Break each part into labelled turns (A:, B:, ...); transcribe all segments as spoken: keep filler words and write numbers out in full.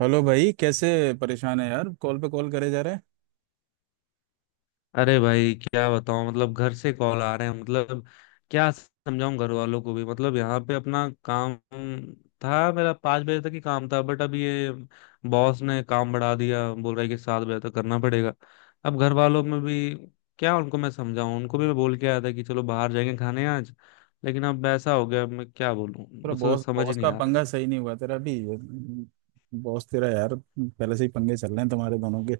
A: Hello भाई कैसे? परेशान है यार, कॉल पे कॉल करे जा रहे हैं।
B: अरे भाई क्या बताऊं मतलब घर से कॉल आ रहे हैं। मतलब क्या समझाऊं घर वालों को भी? मतलब यहाँ पे अपना काम था, मेरा पाँच बजे तक ही काम था, बट अब ये बॉस ने काम बढ़ा दिया, बोल रहा है कि सात बजे तक करना पड़ेगा। अब घर वालों में भी क्या उनको मैं समझाऊं? उनको भी मैं बोल के आया था कि चलो बाहर जाएंगे खाने आज। लेकिन अब ऐसा हो गया, अब मैं क्या बोलूं,
A: थोड़ा
B: मुझे तो
A: बॉस
B: समझ ही
A: बॉस
B: नहीं
A: का
B: आ रहा
A: पंगा
B: है
A: सही नहीं हुआ तेरा भी। बॉस तेरा यार पहले से ही पंगे चल रहे हैं तुम्हारे दोनों के।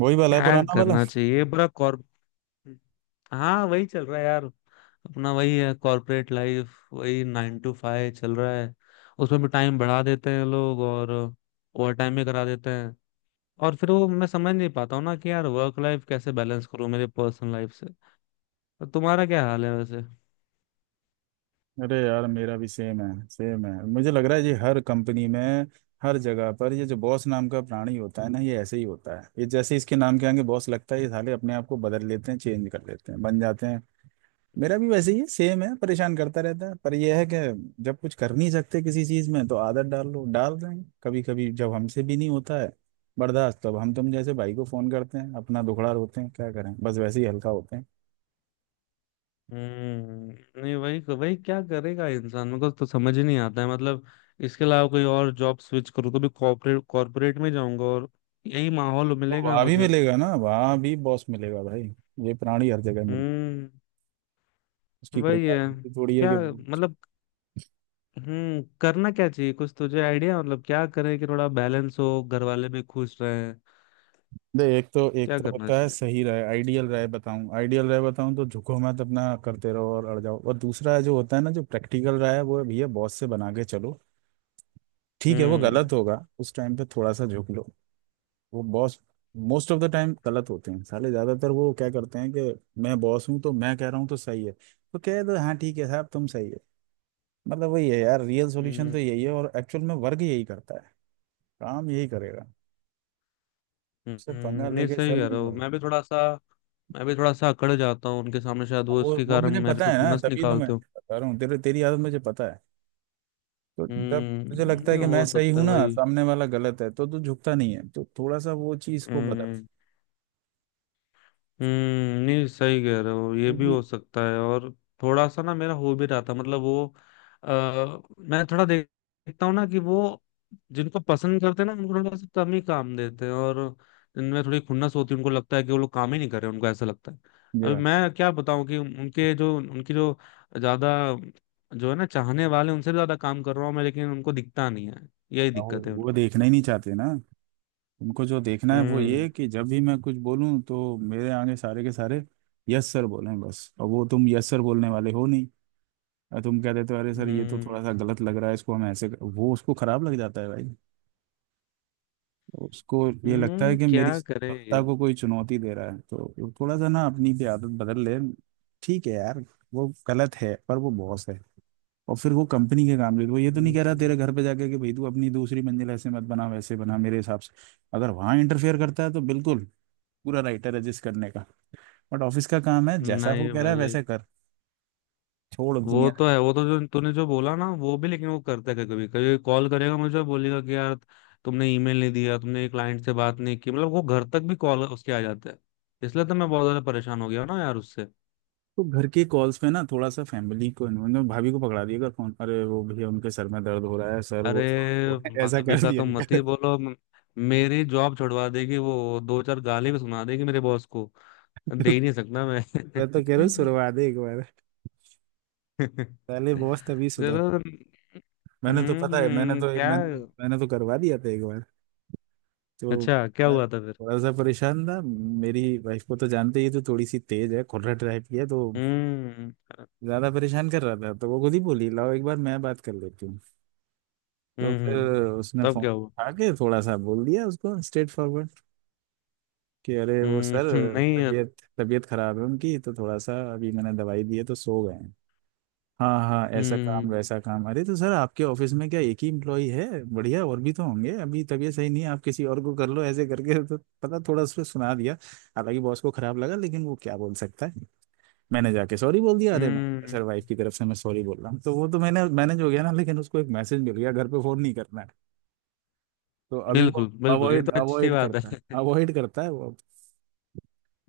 A: वही वाला है,
B: क्या
A: पुराना वाला।
B: करना चाहिए पूरा कॉर्प। हाँ, वही चल रहा है यार। अपना वही है, कॉर्पोरेट लाइफ, वही नाइन टू फाइव चल रहा है। उसमें भी टाइम बढ़ा देते हैं लोग और ओवर टाइम भी करा देते हैं। और फिर वो मैं समझ नहीं पाता हूँ ना कि यार वर्क लाइफ कैसे बैलेंस करूँ मेरे पर्सनल लाइफ से। तो तुम्हारा क्या हाल है वैसे?
A: अरे यार मेरा भी सेम है। सेम है, मुझे लग रहा है ये हर कंपनी में हर जगह पर ये जो बॉस नाम का प्राणी होता है ना, ये ऐसे ही होता है। ये जैसे इसके नाम के आगे बॉस लगता है, ये साले अपने आप को बदल लेते हैं, चेंज कर लेते हैं, बन जाते हैं। मेरा भी वैसे ही है, सेम है, परेशान करता रहता है। पर यह है कि जब कुछ कर नहीं सकते किसी चीज में तो आदत डाल लो। डाल रहे हैं कभी कभी, जब हमसे भी नहीं होता है बर्दाश्त तब हम तुम जैसे भाई को फोन करते हैं, अपना दुखड़ा रोते हैं, क्या करें, बस वैसे ही हल्का होते हैं।
B: हम्म। नहीं, वही वही क्या करेगा इंसान, मेरे को तो समझ ही नहीं आता है मतलब। इसके अलावा कोई और जॉब स्विच करूँ तो भी कॉर्पोरेट कॉर्पोरेट में जाऊंगा और यही माहौल
A: तो
B: मिलेगा
A: वहाँ भी
B: मुझे।
A: मिलेगा ना, वहाँ भी बॉस मिलेगा भाई। ये प्राणी हर जगह मिलता है।
B: हम्म।
A: उसकी कोई
B: वही है।
A: गारंटी थोड़ी है
B: क्या
A: कि
B: मतलब। हम्म, करना क्या चाहिए, कुछ तुझे आइडिया? मतलब क्या करें कि थोड़ा बैलेंस हो, घर वाले भी खुश रहें?
A: दे। एक तो एक
B: क्या
A: तो
B: करना
A: होता है
B: चाहिए?
A: सही राय, आइडियल राय बताऊं, आइडियल राय बताऊं तो झुको मत, अपना करते रहो और अड़ जाओ। और दूसरा जो होता है ना, जो प्रैक्टिकल राय है वो है, भैया बॉस से बना के चलो। ठीक है, वो
B: हम्म।
A: गलत होगा उस टाइम पे थोड़ा सा झुक लो। वो boss most of the time गलत होते हैं साले, ज्यादातर वो क्या करते हैं कि मैं बॉस हूँ तो मैं कह रहा हूँ तो सही है। तो कह दो, हाँ ठीक है साहब, तुम सही है। मतलब वही है यार, रियल सॉल्यूशन
B: हम्म।
A: तो यही है, और एक्चुअल में वर्ग यही करता है, काम यही करेगा।
B: हम्म,
A: उससे पंगा
B: नहीं
A: लेके
B: सही
A: चल
B: कह
A: नहीं
B: रहा हूँ।
A: वो।
B: मैं भी थोड़ा सा मैं भी थोड़ा सा अकड़ जाता हूँ उनके सामने, शायद वो
A: वो
B: इसके
A: वो मुझे
B: कारण मेरे
A: पता
B: पे
A: है ना,
B: खुन्नस
A: तभी तो मैं
B: निकालते हो।
A: बता रहा हूँ, तेरे तेरी आदत मुझे पता है। तो जब तुझे
B: हम्म।
A: लगता है
B: नहीं,
A: कि मैं
B: हो
A: सही
B: सकता
A: हूं
B: है
A: ना,
B: भाई।
A: सामने वाला गलत है, तो तू झुकता नहीं है। तो थोड़ा सा वो चीज को बदल।
B: हम्म। हम्म, नहीं सही कह रहे हो, ये भी
A: क्योंकि
B: हो सकता है। और थोड़ा सा ना मेरा हो भी रहा था मतलब वो आ, मैं थोड़ा देख- देखता हूँ ना कि वो जिनको पसंद करते हैं ना उनको थोड़ा सा कम ही काम देते हैं, और इनमें थोड़ी खुन्नस होती है। उनको लगता है कि वो लोग काम ही नहीं कर रहे, उनको ऐसा लगता है। अभी मैं क्या बताऊं कि उनके जो उनकी जो ज्यादा जो है ना चाहने वाले, उनसे भी ज्यादा काम कर रहा हूँ मैं, लेकिन उनको दिखता नहीं है, यही
A: वो
B: दिक्कत है
A: वो
B: उनको।
A: देखना ही नहीं चाहते ना। उनको जो देखना है वो ये
B: हम्म।
A: है कि जब भी मैं कुछ बोलूं तो मेरे आगे सारे के सारे यस सर बोलें बस। और वो तुम यस सर बोलने वाले हो नहीं, और तुम कह देते हो तो, अरे सर ये तो
B: हम्म।
A: थोड़ा सा गलत लग रहा है, इसको हम ऐसे कर-" वो उसको खराब लग जाता है भाई। उसको ये लगता है
B: हम्म,
A: कि मेरी
B: क्या करें
A: सत्ता
B: ये।
A: को कोई चुनौती दे रहा है। तो वो थोड़ा सा ना अपनी भी आदत बदल ले। ठीक है यार, वो गलत है पर वो बॉस है। और फिर वो कंपनी के काम ले, वो ये तो नहीं कह रहा तेरे
B: हम्म।
A: घर पे जाके कि भाई तू अपनी दूसरी मंजिल ऐसे मत बना, वैसे बना मेरे हिसाब से। अगर वहाँ इंटरफेयर करता है तो बिल्कुल पूरा राइट है रजिस्ट करने का। बट ऑफिस का काम है, जैसा वो
B: नहीं
A: कह रहा है
B: भाई,
A: वैसे कर, छोड़
B: वो
A: दुनिया।
B: तो है, वो तो जो तूने जो बोला ना वो भी, लेकिन वो करता है कभी कभी। कभी कॉल करेगा मुझे, बोलेगा कि यार तुमने ईमेल नहीं दिया, तुमने क्लाइंट से बात नहीं की, मतलब वो घर तक भी कॉल उसके आ जाता है। इसलिए तो मैं बहुत ज्यादा परेशान हो गया हूं ना यार उससे।
A: तो घर के कॉल्स पे ना थोड़ा सा फैमिली को इन्वॉल्व, भाभी को पकड़ा दिया कर फोन, अरे वो भैया उनके सर में दर्द हो रहा है, सर
B: अरे
A: वो वो है", ऐसा
B: भाभी
A: कर
B: का
A: दिया
B: तो मत ही
A: कर।
B: बोलो म- मेरी जॉब छुड़वा देगी वो, दो चार गाली भी सुना देगी मेरे बॉस को, दे ही नहीं सकता मैं।
A: मैं तो कह रहा हूँ सुनवा दे एक बार, पहले बॉस तभी सुधर।
B: चलो।
A: मैंने तो पता है, मैंने
B: हम्म,
A: तो
B: क्या?
A: मैंने मैंने तो करवा दिया था एक बार। तो
B: अच्छा, क्या
A: मैं
B: हुआ था?
A: थोड़ा सा परेशान था। मेरी वाइफ को तो जानते ही है, तो थोड़ी सी तेज है, खोलट टाइप की है, तो
B: हम्म।
A: ज्यादा परेशान कर रहा था तो वो खुद ही बोली, लाओ एक बार मैं बात कर लेती हूँ। तो फिर
B: हम्म।
A: उसने
B: तब
A: फोन
B: क्या हुआ?
A: उठा के थोड़ा सा बोल दिया उसको स्ट्रेट फॉरवर्ड कि अरे वो सर,
B: हम्म। नहीं है।
A: तबीयत तबीयत खराब है उनकी, तो थोड़ा सा अभी मैंने दवाई दी है तो सो गए हैं। हाँ हाँ ऐसा काम
B: हम्म।
A: वैसा काम, अरे तो सर आपके ऑफिस में क्या एक ही इम्प्लॉई है? बढ़िया और भी तो होंगे, अभी तबीयत सही नहीं है आप किसी और को कर लो, ऐसे करके तो पता थोड़ा उसने सुना दिया। हालांकि बॉस को खराब लगा, लेकिन वो क्या बोल सकता है। मैंने जाके सॉरी बोल दिया, अरे मैं
B: हम्म।
A: सर वाइफ की तरफ से मैं सॉरी बोल रहा हूँ। तो वो तो मैंने मैनेज हो गया ना, लेकिन उसको एक मैसेज मिल गया, घर पे फोन नहीं करना है। तो अभी
B: बिल्कुल
A: वो
B: बिल्कुल, ये
A: अवॉइड
B: तो अच्छी
A: अवॉइड
B: बात
A: करता है,
B: है।
A: अवॉइड करता है वो।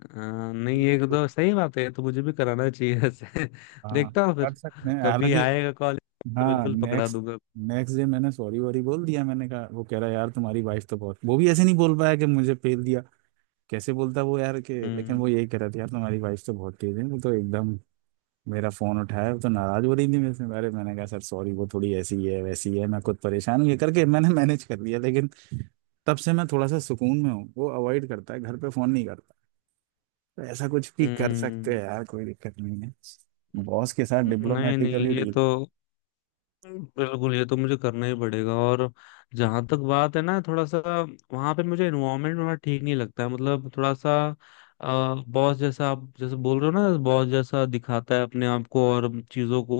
B: हाँ, नहीं ये तो सही बात है, ये तो मुझे भी कराना चाहिए ऐसे।
A: हाँ
B: देखता हूँ
A: कर
B: फिर।
A: सकते हैं
B: कभी
A: हालांकि।
B: आएगा कॉलेज तो
A: हाँ
B: बिल्कुल पकड़ा
A: नेक्स्ट।
B: दूंगा।
A: नेक्स्ट डे मैंने सॉरी वॉरी बोल दिया, मैंने कहा वो कह रहा यार तुम्हारी वाइफ तो बहुत, वो भी ऐसे नहीं बोल पाया कि मुझे फेल दिया, कैसे बोलता वो यार कि, लेकिन
B: हम्म।
A: वो यही कह रहा था यार तुम्हारी वाइफ तो बहुत तेज है, वो तो एकदम मेरा फोन उठाया, वो तो नाराज हो रही थी मेरे से। अरे मैंने कहा सर सॉरी, वो थोड़ी ऐसी ही है वैसी ही है, मैं खुद परेशान हूँ, ये करके मैंने मैनेज कर लिया। लेकिन तब से मैं थोड़ा सा सुकून में हूँ, वो अवॉइड करता है, घर पे फोन नहीं करता। तो ऐसा कुछ भी कर सकते हैं
B: हम्म।
A: यार, कोई दिक्कत नहीं है बॉस के साथ
B: नहीं नहीं,
A: डिप्लोमेटिकली
B: ये तो बिल्कुल, ये तो मुझे करना ही पड़ेगा। और जहां तक बात है ना, थोड़ा सा वहां पे मुझे एनवायरनमेंट थोड़ा ठीक नहीं लगता है, मतलब थोड़ा सा बॉस जैसा, आप जैसे बोल रहे हो ना, बॉस जैसा दिखाता है अपने आप को और चीजों को।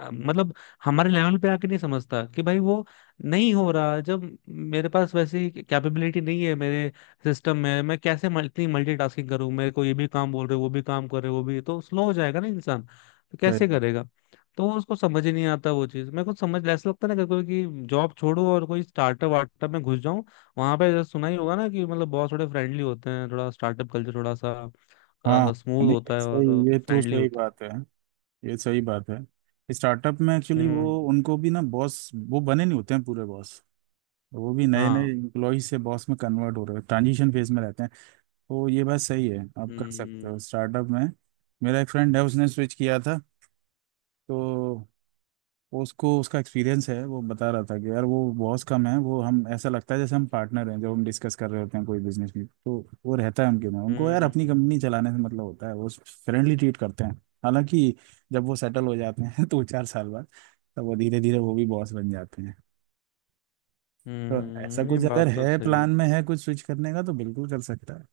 B: अ, मतलब हमारे लेवल पे आके नहीं समझता कि भाई वो नहीं हो रहा। जब मेरे पास वैसी कैपेबिलिटी नहीं है मेरे सिस्टम में, मैं कैसे मल- इतनी मल्टीटास्किंग करूं? मेरे को ये भी काम बोल रहे हो, वो भी काम कर रहे हो, वो भी तो स्लो हो जाएगा ना इंसान, तो कैसे
A: डील।
B: करेगा? तो उसको समझ ही नहीं आता वो चीज, मेरे को समझ ऐसा लगता है ना कि कोई कि जॉब छोड़ो और कोई स्टार्टअप वार्टअप में घुस जाऊं। वहां पे जैसे सुना ही होगा ना कि मतलब बॉस थोड़े फ्रेंडली होते हैं, थोड़ा स्टार्टअप कल्चर थोड़ा
A: हाँ
B: सा स्मूथ
A: नहीं ये
B: होता है
A: सही,
B: और
A: ये तो
B: फ्रेंडली
A: सही
B: होता है।
A: बात है, ये सही बात है। स्टार्टअप में एक्चुअली वो
B: हम्म।
A: उनको भी ना, बॉस वो बने नहीं होते हैं पूरे बॉस। वो भी नए
B: हाँ।
A: नए इम्प्लॉय से बॉस में कन्वर्ट हो रहे हैं, ट्रांजिशन फेज में रहते हैं। तो ये बात सही है, आप कर सकते हो
B: हम्म।
A: स्टार्टअप में। मेरा एक फ्रेंड है, उसने स्विच किया था, तो वो उसको उसका एक्सपीरियंस है, वो बता रहा था कि यार वो बहुत कम है, वो हम ऐसा लगता है जैसे हम पार्टनर हैं जब हम डिस्कस कर रहे होते हैं कोई बिजनेस भी। तो वो रहता है उनके में, उनको यार अपनी
B: हम्म।
A: कंपनी चलाने से मतलब होता है, वो फ्रेंडली ट्रीट करते हैं। हालांकि जब वो सेटल हो जाते हैं दो चार साल बाद तब वो धीरे धीरे वो भी बॉस बन जाते हैं। तो ऐसा
B: हम्म, ये
A: कुछ अगर
B: बात तो
A: है
B: सही
A: प्लान
B: है।
A: में है कुछ स्विच करने का, तो बिल्कुल कर सकता है।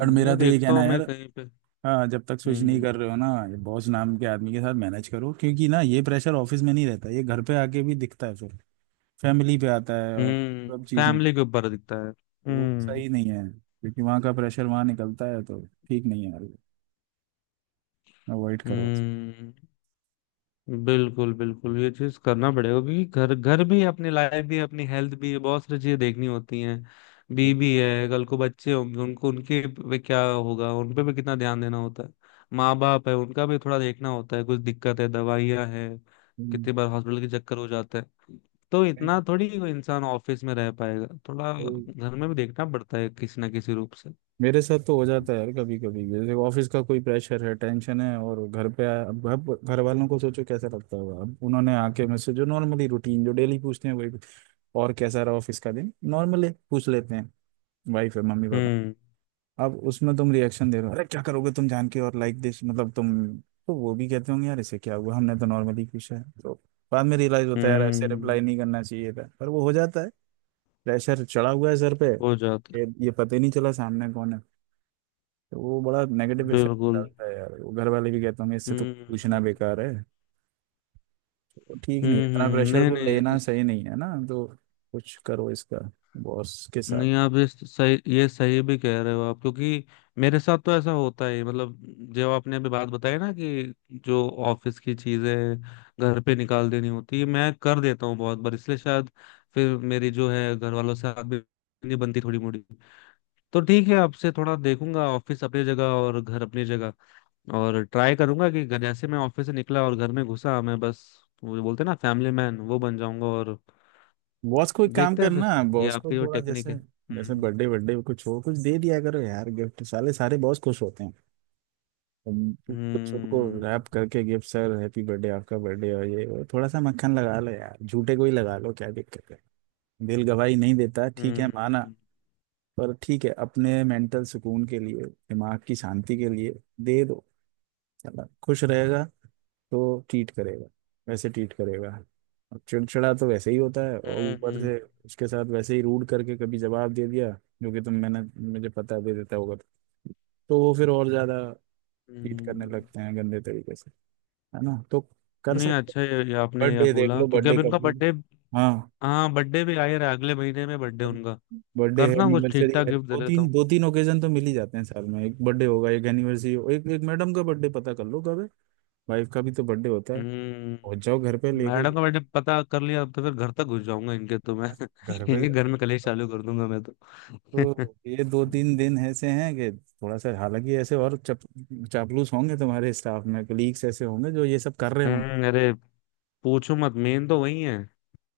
A: और मेरा
B: ये
A: तो ये
B: देखता
A: कहना
B: हूँ
A: है यार,
B: मैं कहीं पे।
A: हाँ जब तक स्विच नहीं
B: हम्म।
A: कर रहे हो ना, ये बॉस नाम के आदमी के साथ मैनेज करो, क्योंकि ना ये प्रेशर ऑफिस में नहीं रहता, ये घर पे आके भी दिखता है फिर, फैमिली पे आता है और
B: हम्म।
A: सब चीज़ें।
B: फैमिली के ऊपर दिखता है।
A: वो
B: हम्म।
A: सही नहीं है, क्योंकि वहाँ का प्रेशर वहाँ निकलता है तो। ठीक नहीं है यार, अवॉइड करो।
B: हम्म, बिल्कुल बिल्कुल, ये चीज करना पड़ेगा। क्योंकि घर घर भी है, अपनी लाइफ भी है, अपनी हेल्थ भी है, बहुत सारी चीजें देखनी होती हैं। बीबी है, कल को बच्चे होंगे, उनको उनके पे क्या होगा, उन पे भी कितना ध्यान देना होता है। माँ बाप है, उनका भी थोड़ा देखना होता है, कुछ दिक्कत है, दवाइयाँ है,
A: हम्म,
B: कितनी बार हॉस्पिटल के चक्कर हो जाते हैं। तो
A: नहीं,
B: इतना थोड़ी कोई इंसान ऑफिस में रह पाएगा, थोड़ा
A: नहीं।
B: घर में भी देखना पड़ता है किसी ना किसी रूप से।
A: मेरे साथ तो हो जाता है यार कभी कभी, जैसे ऑफिस का कोई प्रेशर है, टेंशन है, और घर पे आया, अब घर घर वालों को सोचो कैसा लगता होगा, अब उन्होंने आके मुझसे जो नॉर्मली रूटीन जो डेली पूछते हैं वही, और कैसा रहा ऑफिस का दिन, नॉर्मली पूछ लेते हैं, वाइफ है मम्मी पापा।
B: हम्म।
A: अब उसमें तुम रिएक्शन दे रहे हो, अरे क्या करोगे तुम जान के, और लाइक दिस, मतलब तुम। तो वो भी कहते होंगे यार इसे क्या हुआ, हमने तो नॉर्मली पूछा है तो। बाद में रियलाइज होता है यार ऐसे रिप्लाई
B: हम्म।
A: नहीं करना चाहिए था, पर वो हो जाता है। प्रेशर चढ़ा हुआ है सर पे।
B: हो जाता
A: ये ये पता ही नहीं चला सामने कौन है। तो वो बड़ा
B: है।
A: नेगेटिव इफेक्ट
B: बिल्कुल।
A: डालता है यार, वो घर वाले भी कहते होंगे इससे तो पूछना
B: हम्म।
A: बेकार है। तो वो ठीक नहीं है,
B: हम्म।
A: इतना
B: हम्म,
A: प्रेशर
B: नहीं
A: को लेना
B: नहीं।
A: सही नहीं है ना तो। कुछ करो इसका, बॉस के साथ।
B: नहीं, आप ये सही, ये सही भी कह रहे हो आप, क्योंकि मेरे साथ तो ऐसा होता है मतलब। जो आपने अभी बात बताई ना कि जो ऑफिस की चीजें घर पे निकाल देनी होती है, मैं कर देता हूँ बहुत बार, इसलिए शायद फिर मेरी जो है घर वालों से आग भी नहीं बनती थोड़ी मोड़ी। तो ठीक है, आपसे थोड़ा देखूंगा, ऑफिस अपनी जगह और घर अपनी जगह। और ट्राई करूंगा कि घर- जैसे मैं ऑफिस से निकला और घर में घुसा, मैं बस वो जो बोलते हैं ना फैमिली मैन वो बन जाऊंगा। और
A: बॉस को एक काम
B: देखते हैं फिर,
A: करना,
B: ये
A: बॉस को
B: आपकी जो
A: थोड़ा
B: टेक्निक
A: जैसे,
B: है।
A: जैसे
B: हम्म।
A: बर्थडे बर्थडे कुछ हो, कुछ दे दिया करो यार गिफ्ट, साले सारे बॉस खुश होते हैं तुम। कुछ उनको
B: हम्म।
A: रैप करके गिफ्ट, सर हैप्पी बर्थडे, आपका बर्थडे हो ये वो, थोड़ा सा मक्खन लगा लो यार, झूठे को ही लगा लो, क्या दिक्कत है। दिल गवाही नहीं देता, ठीक है माना,
B: हम्म।
A: पर ठीक है अपने मेंटल सुकून के लिए, दिमाग की शांति के लिए दे दो। है ना, खुश रहेगा तो ट्रीट करेगा, वैसे ट्रीट करेगा। अब चिड़चिड़ा तो वैसे ही होता है, और ऊपर
B: हम्म।
A: से उसके साथ वैसे ही रूड करके कभी जवाब दे दिया, जो कि तुम मैंने, मुझे पता है दे देता होगा, तो तो वो फिर और ज्यादा ट्रीट करने
B: हम्म।
A: लगते हैं गंदे तरीके से। है ना, तो कर
B: नहीं,
A: सकते।
B: अच्छा ये, ये आपने यह
A: बर्थडे देख
B: बोला
A: लो,
B: क्योंकि
A: बर्थडे
B: अभी
A: का
B: उनका
A: फूल।
B: बर्थडे?
A: हाँ
B: हाँ, बर्थडे भी आ ही रहा है, अगले महीने में बर्थडे उनका।
A: बर्थडे है,
B: करता हूँ कुछ ठीक
A: एनिवर्सरी
B: ठाक
A: है,
B: गिफ्ट दे
A: दो
B: देता
A: तीन
B: हूँ।
A: दो तीन ओकेजन तो मिल ही जाते हैं साल में, एक बर्थडे होगा, एक एनिवर्सरी हो, एक एक मैडम का बर्थडे पता कर लो कब है। वाइफ का भी तो बर्थडे होता है। पहुंच
B: हम्म,
A: जाओ घर पे लेके,
B: मैडम का बर्थडे पता कर लिया, अब तो फिर घर तक घुस जाऊंगा इनके तो मैं।
A: घर पे।
B: इनके घर में कलेश चालू कर दूंगा मैं तो।
A: तो ये दो तीन दिन ऐसे हैं कि थोड़ा सा, हालांकि ऐसे और चप, चापलूस होंगे तुम्हारे स्टाफ में, कलीग्स ऐसे होंगे जो ये सब कर रहे होंगे।
B: हम्म। अरे पूछो मत, मेन तो वही है।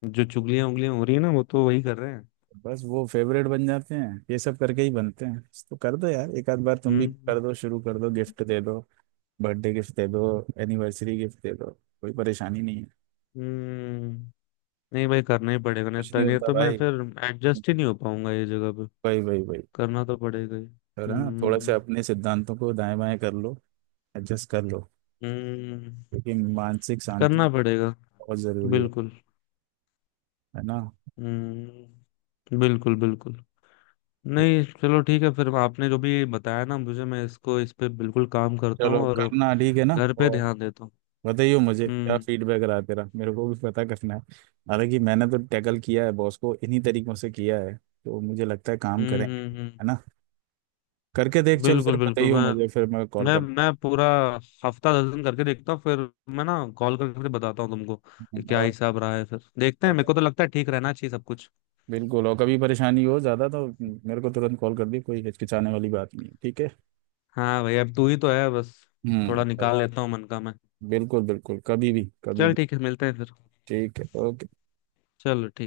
B: जो चुगलियां उंगलियां हो रही है ना वो तो वही कर रहे हैं।
A: बस वो फेवरेट बन जाते हैं, ये सब करके ही बनते हैं। तो कर दो यार एक आध बार, तुम भी
B: हम्म।
A: कर दो, शुरू कर दो, गिफ्ट दे दो, बर्थडे गिफ्ट दे दो, एनिवर्सरी गिफ्ट दे दो, कोई परेशानी नहीं है।
B: हम्म, नहीं भाई, करना ही पड़ेगा, नहीं
A: कुछ
B: तो
A: नहीं
B: नहीं
A: होता
B: तो मैं
A: भाई,
B: फिर एडजस्ट ही नहीं हो पाऊंगा ये जगह पे,
A: भाई भाई। भाई
B: करना तो पड़ेगा ही।
A: है ना, थोड़ा सा
B: हम्म।
A: अपने सिद्धांतों को दाएं बाएं कर लो, एडजस्ट कर लो,
B: हम्म,
A: क्योंकि मानसिक शांति
B: करना पड़ेगा।
A: बहुत जरूरी है
B: बिल्कुल।
A: है ना।
B: हम्म। बिल्कुल बिल्कुल। नहीं चलो ठीक है फिर, आपने जो भी बताया ना मुझे, मैं इसको, इस पे बिल्कुल काम करता हूँ।
A: चलो
B: और
A: करना, ठीक है ना।
B: घर पे
A: और
B: ध्यान देता हूँ।
A: बताइयो मुझे क्या
B: हम्म।
A: फीडबैक रहा तेरा, मेरे को भी पता करना है। हालांकि मैंने तो टैकल किया है बॉस को इन्हीं तरीकों से किया है, तो मुझे लगता है काम
B: हम्म।
A: करेंगे।
B: हम्म। हम्म।
A: है ना, करके देख चल, फिर
B: बिल्कुल बिल्कुल।
A: बताइयो मुझे,
B: मैं
A: फिर मैं कॉल
B: मैं
A: करता
B: मैं पूरा हफ्ता दस दिन करके देखता हूँ फिर। मैं ना कॉल करके फिर बताता हूँ तुमको कि
A: हूँ।
B: क्या
A: और
B: हिसाब रहा है, फिर देखते हैं। मेरे को तो लगता है ठीक रहना चाहिए सब कुछ।
A: बिल्कुल, और कभी परेशानी हो ज़्यादा तो मेरे को तुरंत कॉल कर दी, कोई हिचकिचाने वाली बात नहीं है, ठीक है।
B: हाँ भाई, अब तू ही तो है बस।
A: हम्म,
B: थोड़ा निकाल, हाँ, लेता हूँ मन का मैं।
A: बिल्कुल बिल्कुल, कभी भी कभी
B: चल
A: भी।
B: ठीक है, मिलते हैं फिर।
A: ठीक है, ओके।
B: चलो ठीक